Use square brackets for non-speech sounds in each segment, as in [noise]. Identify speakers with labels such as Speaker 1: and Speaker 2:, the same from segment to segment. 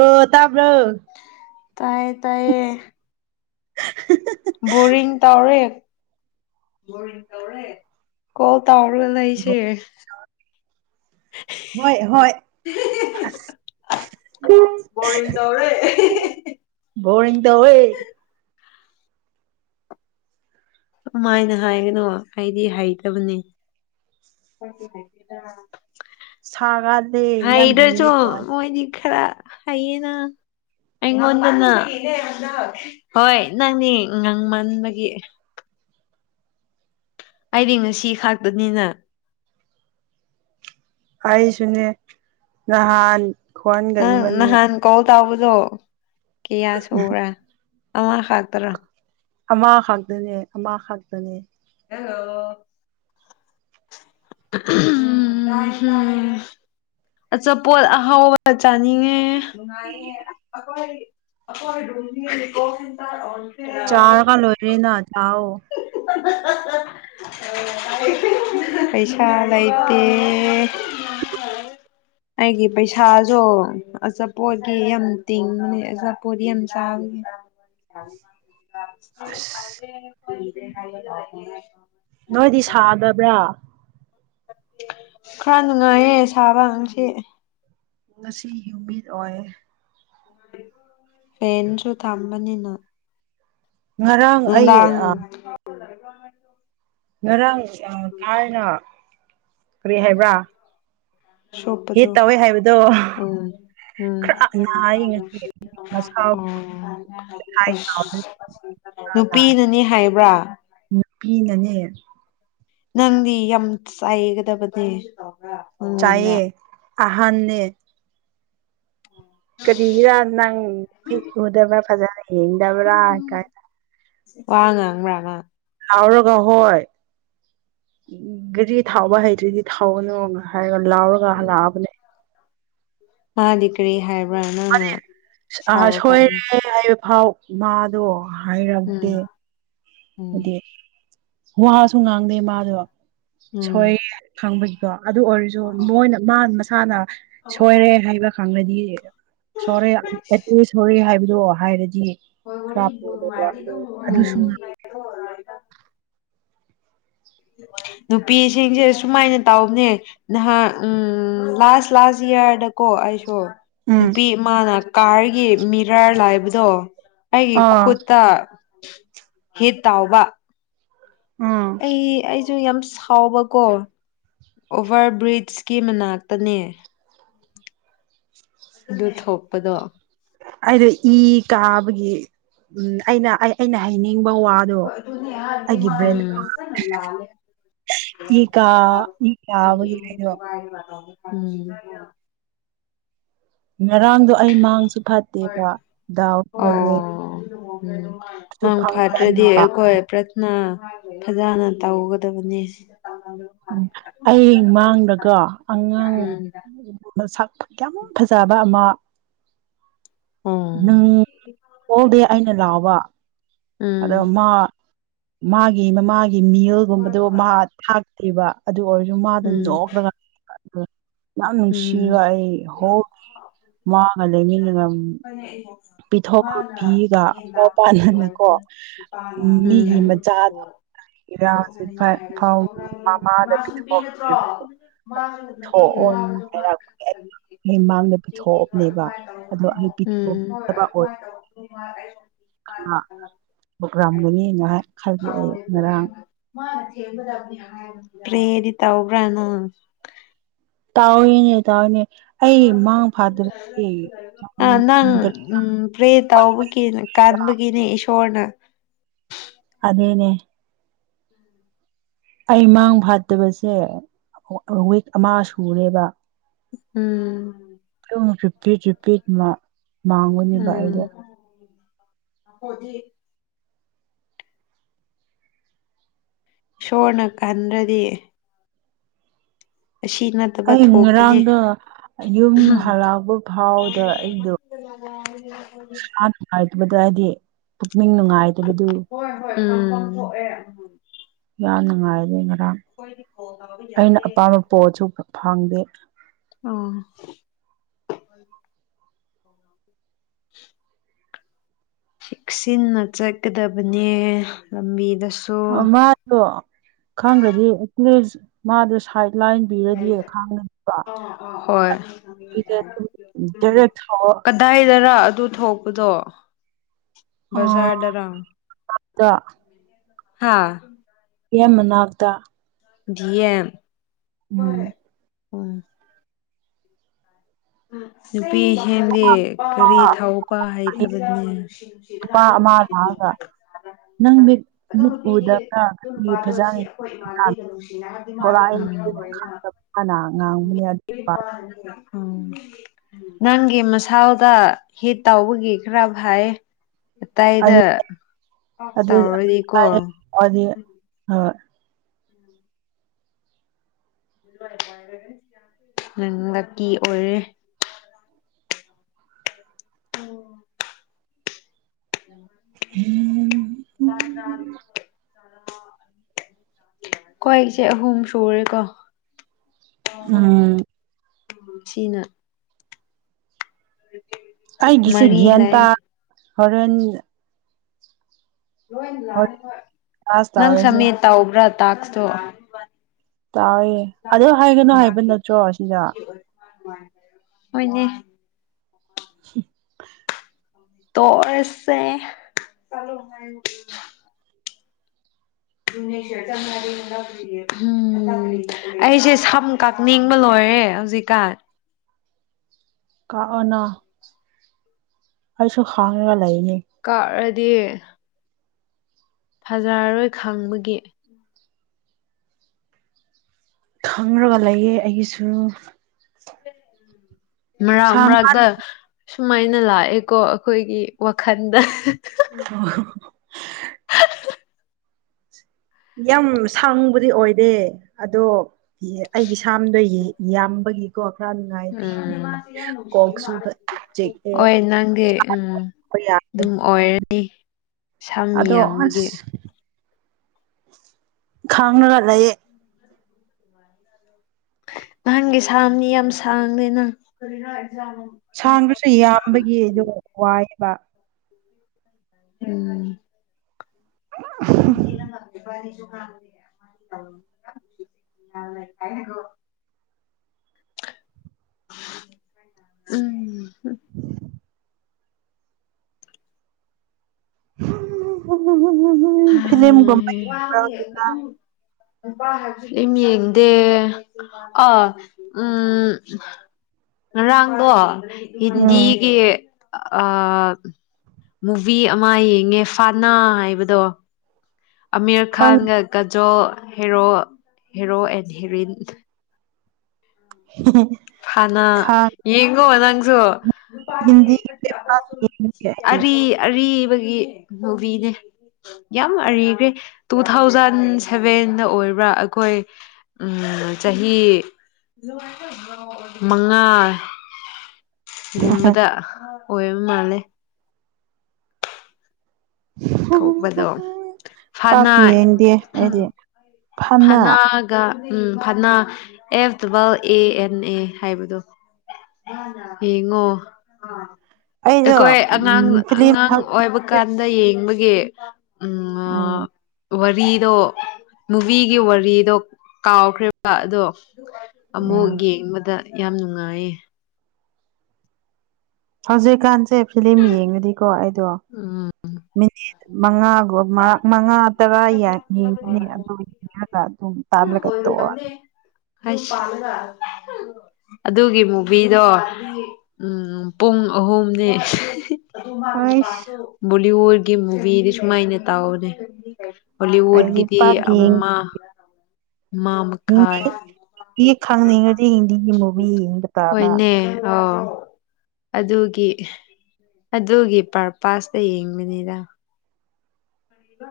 Speaker 1: ꯑ ꯇꯥꯕ꯭ꯔꯣ
Speaker 2: ꯇꯌꯦ ꯇꯌꯦ ꯇꯔꯦ ꯀꯣ ꯇꯥꯎꯔ ꯂꯩꯁꯦ
Speaker 1: ꯍꯣꯏ ꯍꯣꯏ
Speaker 2: ꯕꯣꯔꯟ ꯇꯧꯔꯦ
Speaker 1: ꯕꯣꯔꯤꯡ ꯇꯧꯋꯦ
Speaker 2: ꯀꯃꯥꯏꯅ ꯍꯥꯏꯒꯅꯣ ꯑꯩꯗꯤ ꯍꯩꯇꯕꯅꯤ
Speaker 1: ꯁꯥꯒ
Speaker 2: ꯍꯥꯏꯗꯔꯁꯨ ꯃꯣꯏꯗꯤ ꯈꯔ ꯍꯩꯌꯦꯅ ꯑꯩꯉꯣꯟꯗꯅ ꯍꯣꯏ ꯅꯪꯅꯦ ꯉꯥꯡꯃꯟꯕꯒꯤ ꯍꯥꯏꯗꯤ ꯉꯁꯤ ꯈꯥꯛꯇꯅꯤꯅ
Speaker 1: ꯑꯩꯁꯨꯅꯦ ꯅꯍꯥꯟ
Speaker 2: ꯅꯪ
Speaker 1: ꯈ꯭ꯋꯥꯟꯒꯛꯏꯕꯅꯤ
Speaker 2: ꯅꯍꯥꯟ ꯀꯣꯜ ꯇꯧꯕꯗꯣ ꯀꯌꯥ ꯁꯨꯕꯔꯥ ꯑꯃ ꯈꯛꯇꯔꯥ
Speaker 1: ꯑꯃ ꯈꯛꯇꯅꯦ ꯑꯃ ꯈꯛꯇꯅꯦ
Speaker 2: ꯑꯣ ꯎꯝ ꯑꯆꯥꯄꯣꯠ ꯑꯍꯥꯎꯕꯒ ꯆꯥꯅꯤꯡꯉꯦ ꯅꯨꯡꯉꯥꯏꯗꯣꯏꯅꯦ ꯑꯈꯣꯏ ꯑꯈꯣꯏ ꯔꯨꯝꯗꯤ [unintelligible]
Speaker 1: ꯆꯥꯔꯒ ꯂꯣꯏꯔꯦꯅ [unintelligible]
Speaker 2: [unintelligible] ꯄꯩꯁꯥ ꯂꯩꯇꯦ [unintelligible] ꯑꯩꯒꯤ ꯄꯩꯁꯥꯁꯨ ꯑꯆꯥꯄꯣꯠꯒꯤ ꯌꯥꯝ ꯇꯤꯡꯉꯅꯤ ꯑꯆꯥꯄꯣꯠ ꯌꯥꯝ ꯆꯥꯕꯅꯤ [unintelligible] [unintelligible]
Speaker 1: ꯅꯣꯏꯗꯤ ꯁꯥꯗꯕ꯭ꯔꯥ
Speaker 2: ꯈꯔ ꯅꯨꯡꯉꯥꯏꯌꯦ ꯁꯥꯕꯥ ꯉꯁꯤ
Speaker 1: ꯉꯁꯤ ꯍ꯭ꯌꯨꯃꯤꯠ ꯑꯣꯏ
Speaker 2: ꯐꯦꯟꯁꯨ ꯊꯝꯕꯅꯤꯅ
Speaker 1: ꯉꯔꯥꯡ ꯑꯩ
Speaker 2: ꯅꯨꯡꯗꯥꯡ
Speaker 1: ꯑ
Speaker 2: [unintelligible]
Speaker 1: ꯉꯔꯥꯡ ꯀꯥꯏꯅ ꯀꯔꯤ ꯍꯥꯏꯕ꯭ꯔꯥ ꯍꯤꯠ
Speaker 2: ꯁꯣꯛꯄꯗꯣ
Speaker 1: ꯇꯧꯋꯦ ꯍꯥꯏꯕꯗꯣ
Speaker 2: ꯎꯝ ꯎꯝ
Speaker 1: ꯈꯔ ꯅꯥꯏ ꯉꯁꯤ ꯃꯁꯥ
Speaker 2: ꯎꯝ ꯑꯁ ꯅꯨꯄꯤꯅꯅꯤ ꯍꯥꯏꯕ꯭ꯔꯥ
Speaker 1: ꯅꯨꯄꯤꯅꯅꯦ
Speaker 2: ꯅꯪꯗꯤ ꯌꯥꯝ ꯆꯥꯏꯒꯗꯕꯅꯦ ꯃꯉꯣꯟꯗ
Speaker 1: ꯆꯥꯏꯌꯦ ꯑꯍꯥꯟꯅꯦ ꯀꯔꯤꯒꯤꯔ ꯅꯪ ꯃꯤ ꯎꯨꯗꯕ꯭ꯔ ꯐꯖ ꯌꯦꯗꯕ꯭ꯔꯥ ꯀꯥꯏ
Speaker 2: ꯋꯥꯉ ꯉꯪ꯭ꯔꯥꯉ
Speaker 1: ꯊꯥꯎꯔꯒ ꯍꯣꯏ ꯔꯤ ꯊꯥꯎꯕ ꯍꯩꯇ꯭ꯗꯤ ꯊꯥꯎꯒꯅꯨ ꯍꯥꯏꯔꯒ ꯂꯥꯎꯎꯒ ꯍꯂꯥꯕꯅꯦ
Speaker 2: ꯍꯥꯥ ꯛꯔꯤ ꯍꯥꯏ
Speaker 1: ꯃꯥ ꯑ ꯁꯣꯏꯔꯦ ꯍꯥꯏ ꯐꯥꯎ ꯃꯥꯗꯣ ꯍꯩ
Speaker 2: ꯎꯝ
Speaker 1: ꯔꯥꯛꯗꯦ
Speaker 2: ꯎꯝ
Speaker 1: ꯑꯗꯨꯠ ꯋꯥꯁꯨ ꯉꯥꯡꯗꯦ ꯃꯥꯗꯣ
Speaker 2: ꯎꯝ
Speaker 1: ꯁꯣꯏꯑꯦ ꯈꯪꯕꯒꯤꯗꯣ ꯑꯗꯨ ꯑꯣꯏꯔꯁꯨ ꯃꯣꯏꯅ ꯃꯥ ꯊꯅꯥ ꯁꯣꯏꯔ ꯍꯥꯏꯕ ꯈꯪꯅꯗꯤꯗ ꯁꯔ ꯁꯔ ꯍꯥꯏ ꯑꯗꯨ ꯍꯥꯏꯔꯗꯤ
Speaker 2: ꯍꯣꯏ ꯋꯥꯔꯤ
Speaker 1: ꯈꯔ
Speaker 2: ꯃꯥꯥꯏꯗꯤ ꯃ
Speaker 1: ꯑꯗꯨꯁꯨ
Speaker 2: [unintelligible] ꯅꯨꯄꯤꯁꯤꯡꯁꯦ ꯁꯨꯃꯥꯏꯅ ꯇꯧꯅꯦ ꯅꯍꯥꯛ ꯂꯥꯁ ꯂꯥꯁ ꯏꯌꯥꯔꯗ ꯀꯣ ꯑꯩꯁꯨ
Speaker 1: ꯎꯝ
Speaker 2: ꯅꯨꯄꯤ ꯏꯃꯥꯅ ꯀꯥꯔꯒꯤ ꯃꯤ ꯗ꯭ꯔꯥꯏꯔ ꯂꯥꯛꯕꯗꯣ ꯑꯩꯒꯤ
Speaker 1: ꯑꯥ
Speaker 2: ꯈꯨꯠꯇ ꯍꯦ ꯇꯥꯎꯋꯥ
Speaker 1: ꯎꯝ
Speaker 2: ꯑꯩ ꯑꯩ ꯨ ꯌꯥꯝ ꯁꯥꯎꯕꯀꯣ ꯑꯣꯚꯔ ꯕ꯭ꯔꯤꯖꯀꯤ ꯃꯅꯥꯛꯇꯅꯦ ꯑꯗꯨ ꯊꯣꯛꯄꯗꯣ
Speaker 1: ꯑꯩꯗ ꯏ ꯀꯥꯕꯒꯤ ꯎ ꯑꯩꯅ ꯑꯩ ꯑꯩꯅ ꯍꯥꯏꯅꯤꯡꯉ
Speaker 2: ꯂ
Speaker 1: ꯏ ꯀꯥ ꯏ ꯀꯥꯕꯒꯤ
Speaker 2: [unintelligible]
Speaker 1: ꯑꯩꯗꯣ
Speaker 2: ꯎꯝ
Speaker 1: ꯉꯔꯥꯡꯗꯣ ꯑꯩ ꯃꯥꯡꯁꯨ ꯐꯠꯇꯦꯕ ꯗꯥꯎ ꯂꯩꯔꯦ
Speaker 2: ꯎꯝ
Speaker 1: ꯑꯗꯨ
Speaker 2: ꯃꯪ
Speaker 1: ꯐꯪꯗꯦ ꯑꯩ
Speaker 2: ꯐꯥꯗ꯭ꯔꯗꯤ ꯑꯩꯈꯣꯏ ꯄ꯭ꯔꯠꯅꯥ ꯐꯖꯅ ꯇꯧꯒꯗꯕꯅꯦ
Speaker 1: ꯎꯝ ꯑꯩ ꯃꯥꯡꯗꯒꯣ ꯑꯉꯥꯡ ꯁꯥꯛ ꯌꯥꯝ ꯐꯖꯕ ꯑꯃ
Speaker 2: ꯑꯣ ꯎꯝ
Speaker 1: ꯅꯪ ꯀꯣꯛꯎꯗꯦ ꯑꯩꯅ ꯂꯥꯛꯕ ꯑꯗꯣꯃ ꯃꯥꯒꯤ ꯃꯃꯥꯒꯤ ꯃꯤꯜꯒꯨꯝꯕꯗꯣ ꯃꯥ ꯕ ꯑꯗꯨ ꯑꯣꯏꯔꯁꯨ ꯃꯥ ꯑꯗꯨꯝ
Speaker 2: ꯎꯝ
Speaker 1: ꯅꯣꯛꯈ꯭ꯔꯒ ꯑ [unintelligible] ꯌꯥꯝ
Speaker 2: ꯎꯝ
Speaker 1: ꯅꯨꯡꯁꯤꯕ ꯑꯩ ꯍꯣꯜ ꯃꯥꯒ ꯂꯩꯃꯤꯟꯅꯉꯝ
Speaker 2: ꯃꯥꯅ ꯌꯦꯟ ꯂꯥꯛꯄ ꯅꯨꯄꯤ
Speaker 1: ꯄꯥꯟꯅꯅꯀꯣ
Speaker 2: ꯑꯣꯏꯔꯗꯤ ꯅꯨꯄꯥꯅ ꯅꯨꯄꯤ
Speaker 1: ꯃꯤꯒꯤ
Speaker 2: ꯑꯗꯨ ꯅꯨꯄꯤꯗꯣ
Speaker 1: ꯃꯆꯥꯗꯣ ꯏꯔꯥ ꯍꯧꯖꯤꯛ
Speaker 2: ꯇꯣꯛꯅꯅꯤꯡꯉꯥꯏ ꯍꯥꯏꯔꯁꯨ
Speaker 1: ꯐꯥꯎ ꯃꯃꯥꯗ
Speaker 2: ꯇꯅꯃꯁꯨ ꯅꯨꯄꯤ ꯅꯠꯇ꯭ꯔꯣ
Speaker 1: ꯑꯣ ꯍꯥꯏꯔꯛꯄ ꯑꯩ ꯃꯥꯡꯗ ꯄꯤꯊꯣꯛꯑꯕꯅꯦꯕ ꯑꯗꯣ ꯑꯩ ꯄꯤꯊꯣꯛ ꯄꯣꯛꯔꯝꯒꯅꯤꯅ ꯈꯜꯂꯤ ꯑꯩ
Speaker 2: [unintelligible]
Speaker 1: ꯉꯔꯥꯡ
Speaker 2: [unintelligible]
Speaker 1: ꯇꯧꯅꯦ ꯇꯧꯋꯦꯅꯤ
Speaker 2: ꯑ ꯅꯪ ꯄ꯭ꯔꯦ ꯇꯥꯎꯕꯒꯤ ꯀꯥꯟꯕꯒꯤꯅꯦ ꯏꯁꯣꯔꯅ [inaudible]
Speaker 1: ꯀꯅꯦ ꯑꯩ ꯃꯥꯡ ꯐꯥꯠꯇꯕꯁꯦ ꯋꯤꯛ ꯑꯃ ꯁꯨꯔꯦꯕ
Speaker 2: ꯎꯝ
Speaker 1: ꯄꯤꯠ ꯄꯤꯠ ꯃꯥ ꯃꯥꯡꯉꯨꯅꯦꯕ ꯑꯩꯗ
Speaker 2: ꯑꯣꯗꯤ ꯁꯣꯔꯅ ꯈꯟꯗ꯭ꯔꯗꯤ
Speaker 1: ꯑꯩ
Speaker 2: ꯊꯣꯛꯀꯅꯤ
Speaker 1: ꯉꯔꯥꯡꯗ ꯌꯨꯝ ꯍꯜꯂꯛꯄ ꯐꯥꯎꯗ ꯑꯩꯗꯣ
Speaker 2: ꯍ [unintelligible]
Speaker 1: ꯑꯗꯨꯗ
Speaker 2: ꯍꯣꯏ ꯍꯣꯏꯄꯥꯡ ꯑꯦ
Speaker 1: ꯉꯥꯏꯔꯣꯏꯅ ꯑꯩꯅ ꯑꯄꯥꯝꯕ ꯄꯣꯠꯁꯨ ꯐꯪꯗꯦ
Speaker 2: ꯑꯥ ꯆꯦꯛꯁꯤꯟꯅ ꯆꯠꯀꯗꯕꯅꯦ ꯂꯝꯕꯤꯗꯁꯨ
Speaker 1: ꯃꯥꯗꯣ ꯈꯪꯈ꯭ꯔꯗꯤ ꯃꯥꯗꯨ ꯁꯥꯏꯠ ꯂꯥꯏꯟ ꯄꯤꯔꯗꯤ ꯈꯥꯡꯒꯅꯤꯕ
Speaker 2: ꯍꯣꯏ ꯎꯝ
Speaker 1: ꯗꯥꯏꯔꯦꯛ
Speaker 2: ꯀꯗꯥꯏꯗꯔ ꯑꯗꯨ ꯊꯣꯛꯄꯗꯣ ꯕꯖꯥꯔ
Speaker 1: ꯊꯥꯎꯗ
Speaker 2: ꯗꯔꯥ ꯍꯥꯥ
Speaker 1: ꯌꯥ ꯃꯅꯥꯕꯗ
Speaker 2: ꯌꯦ ꯍꯣꯏ ꯍꯣꯏ ꯎ ꯅꯨꯄꯤ ꯍꯦꯟ ꯀꯔꯤ ꯊꯧꯕ ꯍꯥꯏꯇꯕꯅꯦ
Speaker 1: ꯅꯨꯄꯥ ꯑꯃ ꯂꯥꯛꯑꯒ ꯅꯪ ꯃꯤꯠ ꯃꯤꯠ ꯎꯗꯕ꯭ꯔꯥ ꯐꯖꯅ ꯊꯣꯔꯛꯏꯅꯤꯅ ꯈꯪꯗꯕꯅ ꯉꯥꯡꯕꯅꯦ
Speaker 2: ꯅꯪꯒꯤ ꯃꯁꯥꯎꯗ ꯍꯤꯠ ꯇꯥꯎꯕꯒꯤ ꯈꯔ ꯐꯥꯏ
Speaker 1: ꯑ ꯑꯗꯨ
Speaker 2: ꯇꯧꯔꯗꯤꯀꯣ
Speaker 1: ꯍ
Speaker 2: ꯑꯣꯏꯔꯦ ꯎꯝ
Speaker 1: ꯎꯝ
Speaker 2: ꯀ꯭ꯋꯥꯁꯦ ꯑꯍꯨꯝ ꯁꯨꯔꯦꯀꯣ ꯑ ꯍ
Speaker 1: ꯎꯝ
Speaker 2: ꯆꯤꯅ
Speaker 1: ꯑꯩꯒꯤꯁꯦꯒꯤ
Speaker 2: ꯃꯔꯤ ꯂꯩ
Speaker 1: ꯒꯤꯑꯇ ꯍꯣꯔꯦꯟ ꯍꯣꯔꯦꯟ ꯀ꯭ꯂꯥꯁ
Speaker 2: ꯅꯪ
Speaker 1: ꯇꯧꯔꯁꯦ
Speaker 2: ꯁꯃꯦ ꯇꯕ꯭ꯔꯥ ꯇꯥꯇꯣ
Speaker 1: ꯇꯥꯏꯑꯦ ꯑꯗꯨꯗ ꯍꯥꯏꯒꯅꯨ ꯍꯥꯏꯕ ꯅꯠꯇ꯭ꯔꯣ ꯁꯤꯗ
Speaker 2: ꯍꯣꯏꯅꯦ
Speaker 1: ꯁꯤ
Speaker 2: ꯇꯣꯛ ꯑꯥ ꯁꯦ ꯎꯝ ꯑꯩꯁꯦ ꯁꯝ ꯀꯛꯅꯤꯡꯕ ꯂꯣꯏꯔꯦ ꯍꯧꯖꯤꯛꯀꯥꯟ
Speaker 1: ꯑꯩꯁꯨ ꯈꯥꯉꯒ ꯂꯩꯅꯤ
Speaker 2: ꯀ ꯗꯦ ꯐꯖꯔꯔꯣꯏ ꯈꯪꯕꯒꯤ
Speaker 1: ꯈꯪꯔꯒ ꯂꯩꯌꯦ ꯑꯩꯒꯤꯁꯨ
Speaker 2: ꯃꯔꯛ
Speaker 1: ꯁꯥꯡꯕ
Speaker 2: ꯃꯔꯥꯛꯗ ꯁꯨꯃꯥꯏꯅ ꯂꯥꯛꯑꯦꯀꯣ ꯑꯩꯈꯣꯏꯒꯤ ꯋꯥꯈꯟꯗ
Speaker 1: ꯑ ꯌꯥꯝ ꯁꯥꯡꯕꯗꯤ ꯑꯣꯏꯗꯦ ꯑꯗꯣ ꯑꯩꯒꯤ ꯏꯁꯝꯗꯣ ꯌꯥꯝꯕꯒꯤꯀꯣ ꯈꯔ ꯅꯨꯡꯉꯥꯏꯇꯦ
Speaker 2: ꯎꯝ
Speaker 1: ꯀꯣꯛ ꯆꯨꯕ ꯆꯤꯛꯑꯦ
Speaker 2: ꯍꯣꯏ ꯅꯪꯒꯤ ꯎꯝ
Speaker 1: ꯍꯣꯏ ꯌꯥꯗꯦ
Speaker 2: ꯑꯗꯨꯝ ꯑꯣꯏꯔꯦ ꯎ
Speaker 1: ꯑꯗꯣ ꯑꯁ ꯈꯥꯡꯅꯒ ꯂꯩꯌꯦ
Speaker 2: ꯅꯍꯪꯒꯤ ꯁꯥꯝꯅꯤ ꯌꯥꯝ ꯁꯥꯡꯗꯦꯅ
Speaker 1: ꯁꯥꯡꯗꯨꯁꯨ ꯌꯥꯝꯕꯒꯤ ꯑꯗꯨ ꯋꯥꯏ [unintelligible]
Speaker 2: ꯎꯝ ꯑꯗꯨꯦ ꯄ ꯥꯏꯣ ꯎꯝ
Speaker 1: [unintelligible] ꯝ ꯐꯤꯂꯝꯝ ꯝꯕ
Speaker 2: ꯍꯥꯏ ꯑꯗꯨ ꯌꯦꯡꯗꯦ ꯑ ꯎꯝ ꯉꯔꯥꯡꯗꯣ
Speaker 1: ꯎꯝ
Speaker 2: ꯍꯗꯤꯒ ꯃꯨꯚꯤ ꯑꯃ ꯌꯦꯡꯉꯦ ꯐꯥꯅꯥ ꯍꯥꯏꯕꯗꯣ ꯑꯃꯤꯔ
Speaker 1: ꯈꯪꯗꯦ
Speaker 2: ꯈꯥꯟꯒ ꯀꯖꯣ ꯍꯦꯔꯣ ꯍꯦꯔꯣ ꯑꯦꯟ ꯍꯦꯔꯤꯟ ꯍꯅꯥ
Speaker 1: ꯈꯥꯡꯉꯤ
Speaker 2: ꯌꯦꯒꯣ ꯑꯣꯪ ꯆ ꯄꯥ
Speaker 1: ꯍꯤꯟꯗꯤꯒꯤ ꯑꯩꯗꯤ
Speaker 2: ꯑꯔꯤꯕꯒꯤ ꯃꯨꯚꯅꯦ ꯌꯥꯝ ꯑꯔꯤꯈ꯭ꯔꯦ ꯇꯨ ꯊꯥꯎꯖꯟ ꯁꯚꯦꯟꯗ ꯑꯣꯏꯕ꯭ꯔꯥ ꯑꯩꯈꯣꯏ ꯎ ꯆꯍꯤ ꯃꯉꯥ ꯒꯨꯝꯕꯗ ꯑꯣꯏꯕ ꯃꯥꯜꯂꯦ ꯊꯣꯛꯄꯗꯣ
Speaker 1: ꯄꯥꯀꯤꯦꯗꯤꯦꯗꯤꯦ
Speaker 2: ꯊꯅꯒ ꯎꯝ ꯐꯅ ꯑꯦꯐ ꯕꯥꯦꯜ ꯑꯦ ꯑꯦꯟ ꯑꯦ ꯍꯥꯏꯕꯗꯣ ꯌꯦꯡꯉꯣ
Speaker 1: ꯑꯩꯗꯣ
Speaker 2: ꯑꯩꯈꯣꯏ ꯑꯉꯥꯡ
Speaker 1: ꯎꯝ ꯐꯤꯂꯝ
Speaker 2: ꯑꯉꯥꯡ ꯑꯣꯏꯕ ꯀꯥꯟꯗ ꯌꯦꯡꯕꯒꯤ ꯦ ꯎꯝ
Speaker 1: ꯎꯝ
Speaker 2: ꯋꯥꯔꯤꯗ ꯃꯨꯚꯤꯒꯤ ꯋꯥꯔꯤꯗꯣ ꯀꯥꯎꯈ꯭ꯔꯤꯕ ꯑꯗꯣ ꯑꯃꯨ
Speaker 1: ꯎꯝ
Speaker 2: ꯌꯦꯡ ꯑꯃꯗ ꯌꯥꯝ ꯅꯨꯡꯉꯥꯏꯌꯦ
Speaker 1: ꯍꯧꯖꯤꯦ ꯀꯥꯟꯁꯦ ꯐꯤ ꯌꯦꯡꯉꯨꯗꯤꯀꯣ ꯑꯩꯗꯣ
Speaker 2: ꯎꯝ
Speaker 1: ꯃꯉꯥꯒꯨꯝ ꯃꯉꯥ ꯃꯉꯥ ꯇꯔꯥ ꯌꯦꯡꯒꯅꯦ ꯑꯗꯣ ꯌꯦꯡꯉꯒ ꯑꯗꯨꯝ ꯇꯥꯜꯂꯒ ꯇꯣꯛꯑꯣ
Speaker 2: ꯑꯁ ꯑꯗꯨꯒꯤ ꯃꯨꯚꯤꯗꯣ ꯎꯝ ꯄꯨꯡ ꯑꯍꯨꯝꯅꯤ
Speaker 1: ꯑꯩꯁ
Speaker 2: [unintelligible] ꯋꯣꯔꯒꯤ ꯃꯨꯚꯤꯗꯤ ꯁꯨꯃꯥꯏꯅ ꯇꯥꯎꯗꯦ ꯎꯏ ꯂꯩꯔꯦ
Speaker 1: ꯑꯩꯗꯤ
Speaker 2: ꯍꯣꯂꯤꯋꯗꯒꯤꯗꯤ ꯑꯃ ꯑꯃ ꯃꯈꯥꯏ
Speaker 1: ꯍꯤꯟꯗꯤꯒꯤ ꯈꯪꯅꯤꯡꯉꯗꯤ ꯍꯤꯟꯗꯤꯒꯤ ꯃꯨꯚꯤ ꯌꯦꯡꯕ ꯇꯥꯅ
Speaker 2: ꯍꯣꯏꯅꯦ ꯑꯣ ꯑꯗꯨꯒꯤ ꯑꯗꯨꯒꯤ ꯄꯔꯄꯥꯁꯇ ꯌꯦꯡꯕꯅꯤꯗ ꯀꯔꯤꯕ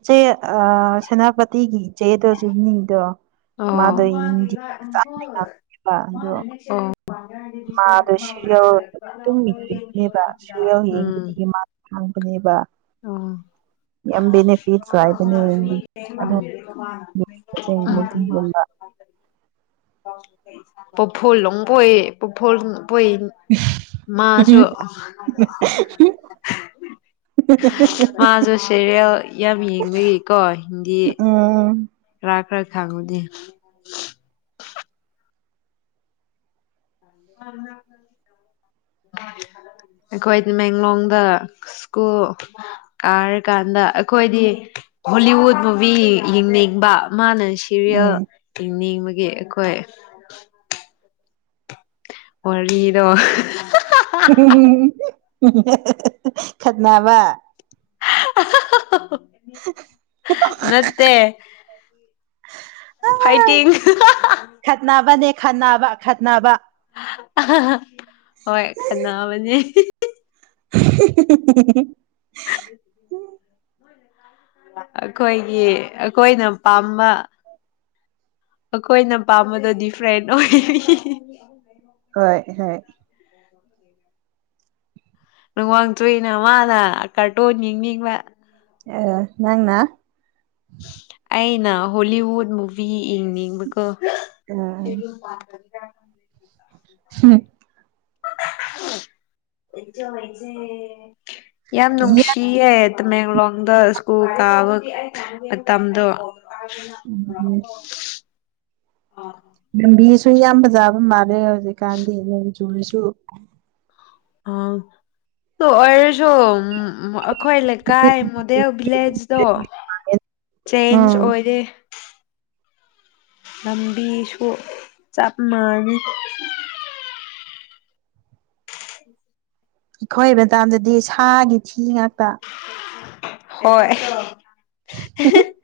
Speaker 1: ꯏꯆꯦ ꯑ ꯁꯦꯅꯥꯄꯇꯤꯒꯤ ꯏꯆꯦꯗꯣ ꯆꯨꯝꯅꯤ ꯗꯣ
Speaker 2: ꯑꯣ
Speaker 1: ꯉꯥꯡꯉꯦꯕ ꯑꯗꯣ
Speaker 2: ꯑꯣ
Speaker 1: ꯃꯥꯗꯣ ꯁꯤꯔꯤꯌꯦꯜ ꯑꯗꯨꯝ ꯌꯦꯡꯕꯅꯦꯕ ꯁꯤꯔꯤꯌꯦꯜ ꯌꯦꯡꯕꯗꯒꯤ ꯃꯥ ꯈꯪꯕꯅꯦꯕ
Speaker 2: [inaudible]
Speaker 1: ꯌꯥꯝ ꯕꯦꯅꯤꯐꯤꯠꯁ ꯂꯩꯕꯅꯦ ꯍꯤꯟꯗꯤ
Speaker 2: [unintelligible]
Speaker 1: [inaudible] ꯒꯨꯝꯕ
Speaker 2: ꯄꯐꯣꯜ ꯂ ꯀꯣꯏ ꯄꯐꯣꯜ [inaudible] [unintelligible] ꯄꯣꯏꯟ ꯃꯥꯁꯨ ꯃꯥꯁꯨ ꯁꯦꯔꯤꯌꯦꯜ ꯌꯥꯝ ꯌꯦꯡꯕꯒꯤꯀꯣ ꯍꯤꯟꯗꯤ
Speaker 1: ꯎꯝ
Speaker 2: ꯈꯔ ꯈꯔ ꯈꯪꯕꯅꯦ ꯑꯩꯈꯣꯏꯗꯤ ꯃꯦꯡꯂꯣꯡꯗ ꯁ꯭ꯀꯨꯜ ꯀꯥꯔꯤꯀꯥꯟꯗ ꯑꯩꯈꯣꯏꯗꯤ ꯍꯣꯂꯤꯋꯨꯠ ꯃꯨꯚꯤ ꯌꯦꯡꯅꯤꯡꯕ ꯃꯥꯅ ꯁꯤꯔꯤꯌꯦꯜ
Speaker 1: ꯎꯝ
Speaker 2: ꯌꯦꯡꯅꯤꯡꯕꯒꯤ ꯒꯤ ꯑꯩꯈꯣꯏ ꯋꯥꯔꯤꯗꯣ
Speaker 1: [unintelligible] ꯈꯠꯅꯥꯕ
Speaker 2: [inaudible] [unintelligible] ꯅꯠꯇꯦ
Speaker 1: [unintelligible]
Speaker 2: ꯐꯥꯏꯇꯤꯡ
Speaker 1: ꯈꯠꯅꯕꯅꯦ ꯈꯠꯅꯕ ꯈꯠꯅꯕ
Speaker 2: [unintelligible] ꯍꯣꯏ ꯈꯠꯅꯕꯅꯦ
Speaker 1: [unintelligible]
Speaker 2: ꯑꯈꯣꯏꯒꯤ ꯑꯩꯈꯣꯏꯅ ꯄꯥꯝꯕ ꯑꯈꯣꯏꯅ ꯄꯥꯝꯕꯗꯣ ꯗꯤꯐ꯭ꯔꯦꯟ ꯑꯣꯏꯌꯦ
Speaker 1: ꯍꯣꯏ ꯍꯣꯏ
Speaker 2: ꯅꯨꯡꯋꯥꯡꯆꯨꯏꯅ ꯃꯥꯅ ꯀꯔꯇꯣꯟ ꯌꯦꯡꯅꯤꯡꯕꯒꯤ
Speaker 1: ꯑ ꯅꯪꯅ
Speaker 2: ꯑꯩꯅ ꯍꯣꯂꯤꯋꯨꯠ ꯃꯨꯚꯤ ꯌꯦꯡꯅꯤꯡꯕꯀꯣ ꯑ
Speaker 1: ꯍ
Speaker 2: ꯏꯆ ꯍꯥꯏꯩꯁꯦ [inaudible] [unintelligible] ꯌꯥꯝ
Speaker 1: ꯌꯥ
Speaker 2: ꯅꯨꯡꯁꯤꯌꯦ ꯇꯃꯦꯡꯂꯣꯡꯗ ꯁ꯭ꯀꯨꯜ ꯀꯥꯕ ꯃꯇꯝꯗꯣ [inaudible] [unintelligible] ꯑ
Speaker 1: ꯂꯝꯕꯤꯁꯨ ꯌꯥꯝ ꯐꯖꯕ ꯃꯥꯜꯂꯦ ꯍꯧꯖꯤꯛꯀꯥꯟꯗꯤ ꯅꯣꯡ ꯆꯨꯔꯤꯁꯨ
Speaker 2: ꯑ ꯑꯣꯏꯔꯁꯨ ꯎ ꯑꯩꯈꯣꯏ ꯂꯩꯀꯥꯏ ꯃꯣꯗꯦꯜ ꯚꯤꯂꯦꯖꯇꯣ ꯆꯦꯟꯖ
Speaker 1: ꯎꯝ
Speaker 2: ꯑꯣꯏꯔꯦ ꯂꯝꯕꯤꯁꯨ ꯆꯞ ꯃꯥꯟꯅꯅꯩ
Speaker 1: ꯑꯩꯈꯣꯏ ꯃꯇꯗꯗꯤ ꯁꯥꯒꯤ ꯊꯤ ꯉꯥꯛꯇ
Speaker 2: ꯍꯣꯏ [unintelligible]